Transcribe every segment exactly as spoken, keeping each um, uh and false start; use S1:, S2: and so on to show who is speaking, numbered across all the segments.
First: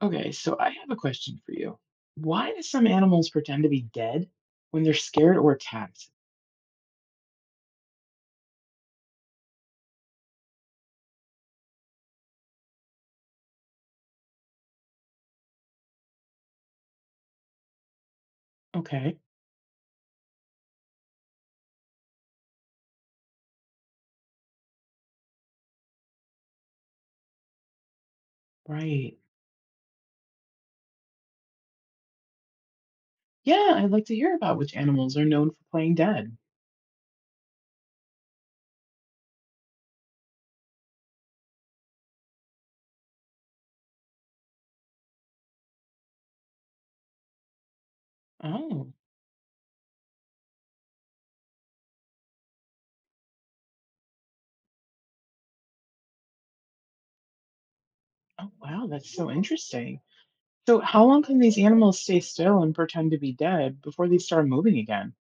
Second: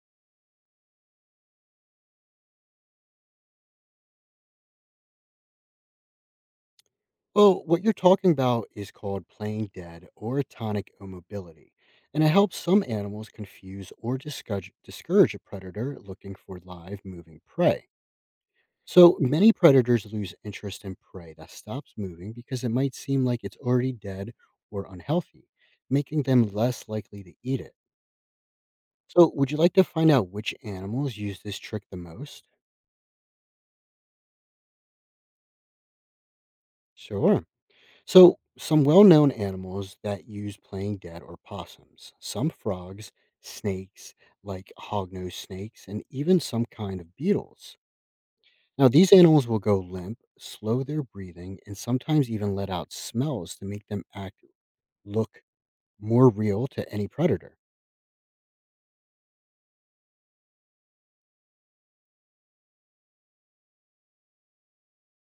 S1: Okay, so I have a question for you. Why do some animals pretend to be dead when they're scared or attacked?
S2: Well, what you're talking about is called playing dead or tonic immobility, and it helps some animals confuse or discourage, discourage a predator looking for live moving prey. So
S1: Okay,
S2: many predators lose interest in prey that stops moving because it might seem like it's already dead or unhealthy, making them less likely to eat it.
S1: right.
S2: So, would you like to find out which animals use this trick the most?
S1: Yeah, I'd like to hear about which animals are known for playing dead.
S2: Sure. So, some well known animals that use playing dead are possums, some frogs, snakes like hognose snakes, and even some kind of beetles. Now,
S1: Oh,
S2: these animals will go limp, slow their breathing, and sometimes even let out smells to make them act look more real to any predator.
S1: oh wow, that's so interesting. So, how long can these animals stay still and pretend to be dead before they start moving again?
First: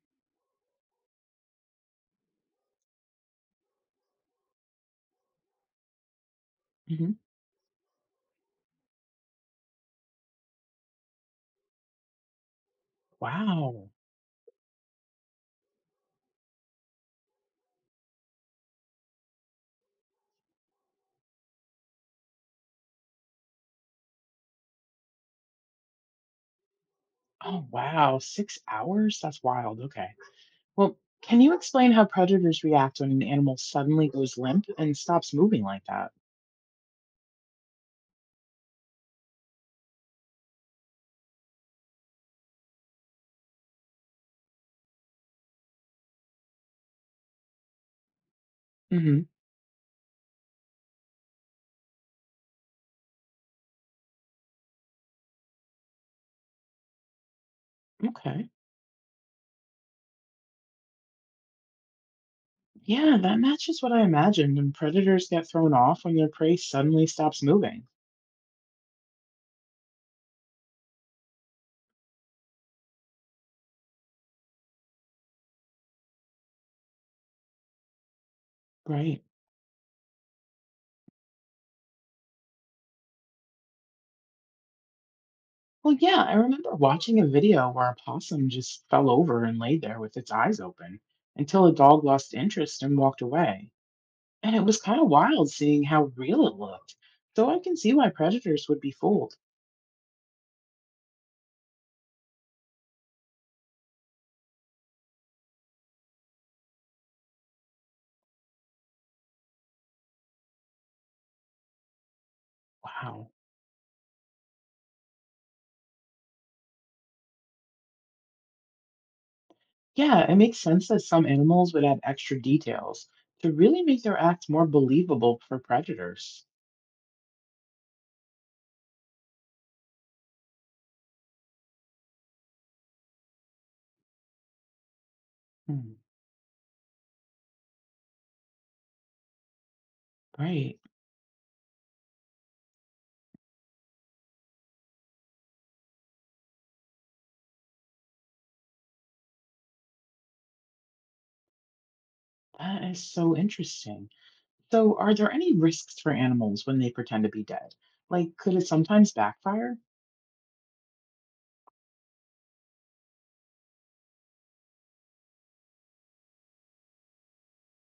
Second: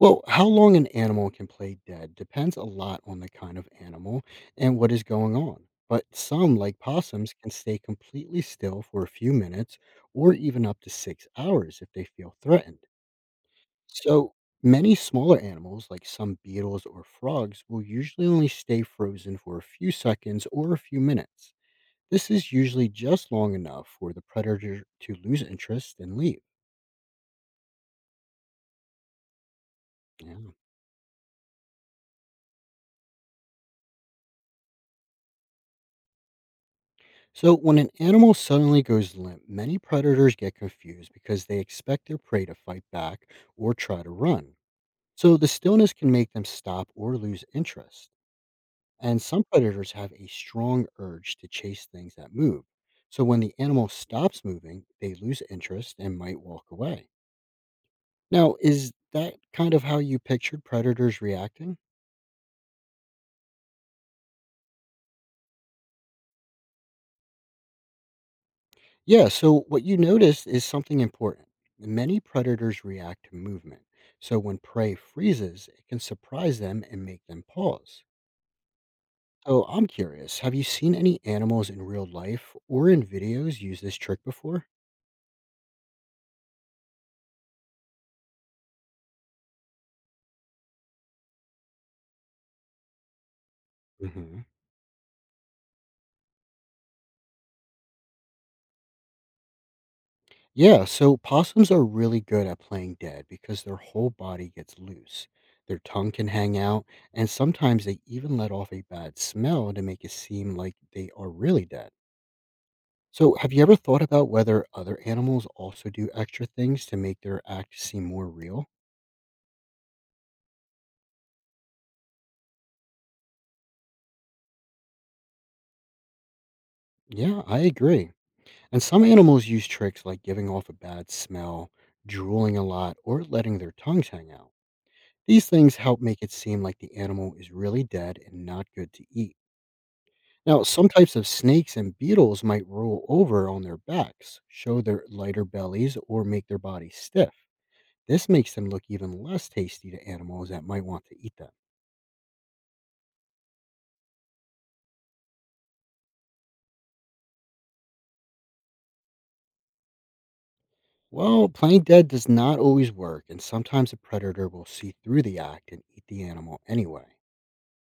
S2: Well, how long an animal can play dead depends a lot on the kind of animal and what is going on. But some, like
S1: Hmm.
S2: possums, can stay completely still for a few minutes or even up to six hours if they feel threatened.
S1: Wow.
S2: So, many smaller animals, like some beetles or frogs, will usually only stay frozen for a few seconds or a few minutes. This is usually just long enough for the predator to lose interest and leave.
S1: Oh, wow. Six hours? That's wild. Okay.
S2: Yeah.
S1: Well, can you explain how predators react when an animal suddenly goes limp and stops moving like that?
S2: So, when an animal suddenly goes limp, many predators get confused because they expect their prey to fight back or try to run. So, the stillness can make them stop or lose interest. And
S1: Hmm.
S2: some predators have a strong urge to chase things that move. So, when the animal stops moving, they lose interest and might walk away.
S1: Okay.
S2: Now, is that kind of how you pictured predators reacting?
S1: Yeah, that matches what I imagined, and predators get thrown off when their prey suddenly stops moving.
S2: Yeah, so what you notice is something important. Many predators react to movement. So when prey freezes, it can surprise them and make them pause.
S1: Right.
S2: So I'm curious, have you seen any animals in real life or in videos use this trick before?
S1: Well, yeah, I remember watching a video where a possum just fell over and laid there with its eyes open until a dog lost interest and walked away.
S2: Hmm.
S1: And it was kind of wild seeing how real it looked. So I can see why predators would be fooled.
S2: Yeah, so possums are really good at playing dead because their whole body gets loose. Their tongue can hang out, and sometimes they even let off a bad smell to make it seem like they are really dead.
S1: Wow.
S2: So, have you ever thought about whether other animals also do extra things to make their act seem more real?
S1: Yeah, it makes sense that some animals would add extra details to really make their act more believable for predators.
S2: Yeah, I agree. And some animals use tricks like giving off a bad smell, drooling a lot, or letting their tongues hang out. These things
S1: Hmm.
S2: help make it seem like the animal is really dead and not good to eat. Now,
S1: Right.
S2: some types of snakes and beetles might roll over on their backs, show their lighter bellies, or make their bodies stiff. This makes them look even less tasty to animals that might want to eat them.
S1: That is so interesting. So, are there any risks for animals when they pretend to be dead? Like, could it sometimes backfire?
S2: Well, playing dead does not always work, and sometimes a predator will see through the act and eat the animal anyway.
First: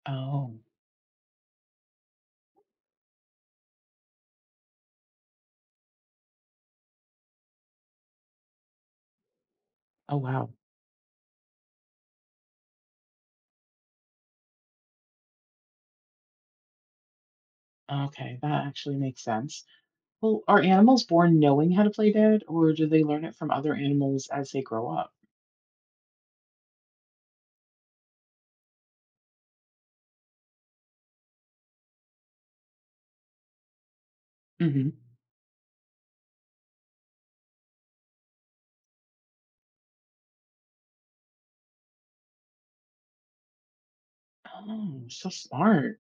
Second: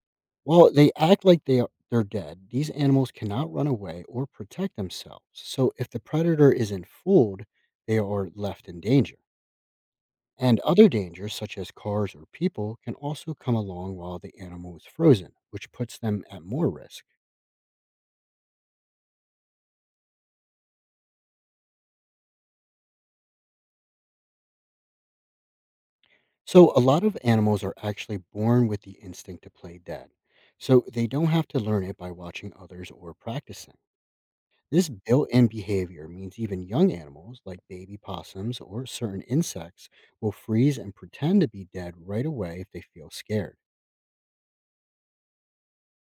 S1: Oh,
S2: While they act like they are, they're dead, these animals cannot run away or protect themselves. So if the predator isn't fooled, they are left in danger.
S1: oh, wow.
S2: And other dangers, such as cars or people, can also come along while the animal is frozen, which puts them at more risk.
S1: Okay, that actually makes sense. Well, are animals born knowing how to play dead, or do they learn it from other animals as they grow up?
S2: So a lot of animals are actually born with the instinct to play dead. So they don't have to learn it by watching others or practicing. This
S1: Hmm.
S2: built in behavior means even young animals, like baby possums or certain insects, will freeze and pretend to be dead right away if they feel scared.
S1: Oh, so smart.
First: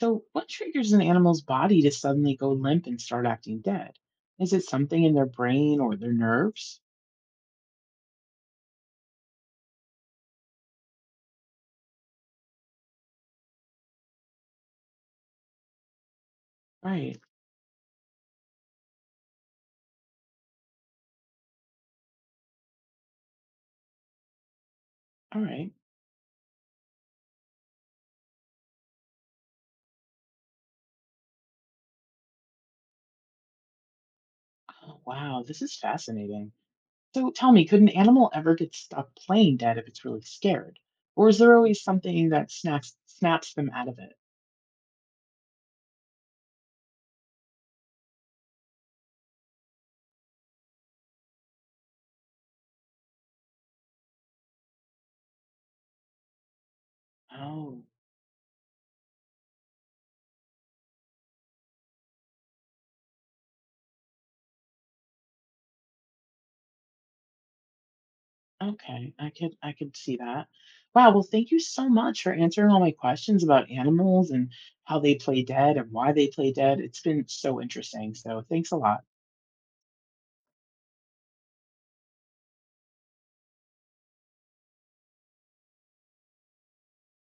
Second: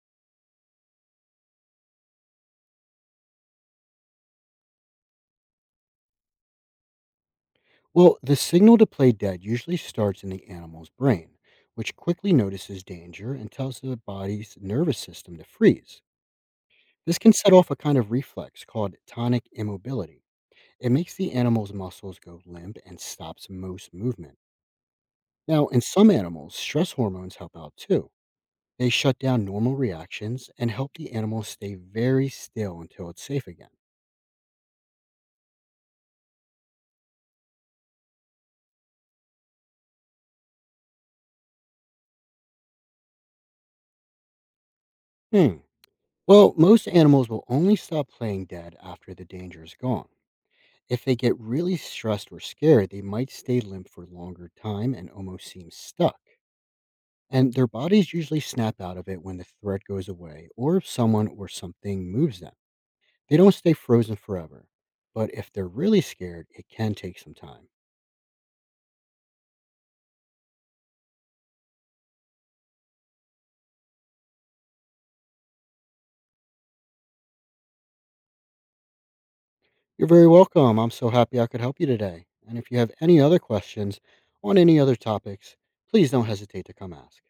S1: So, what triggers an animal's body to suddenly go limp and start acting dead? Is it something in their brain or their nerves?
S2: Well, the signal to play dead usually starts in the animal's brain, which quickly notices danger and tells the body's nervous system to freeze. This
S1: Right.
S2: can set off a kind of reflex called tonic immobility. It makes the animal's muscles go limp and stops most movement.
S1: All
S2: Now,
S1: right.
S2: in some animals, stress hormones help out too. They shut down normal reactions and help the animal stay very still until it's safe again.
S1: Oh, wow. This is fascinating. So tell me, could an animal ever get stuck playing dead if it's really scared? Or is there always something that snaps snaps them out of it?
S2: Hmm. Well, most animals will only stop playing dead after the danger is gone. If they get really stressed or scared, they might stay limp for longer time and almost seem stuck. And their
S1: Oh,
S2: bodies usually snap out of it when the threat goes away or if someone or something moves them. They don't stay frozen forever, but if they're really scared, it can take some time.
S1: okay. I could I could see that. Wow, well thank you so much for answering all my questions about animals and how they play dead and why they play dead. It's been so interesting. So thanks a lot.
S2: You're very welcome. I'm so happy I could help you today. And if you have any other questions on any other topics, please don't hesitate to come ask.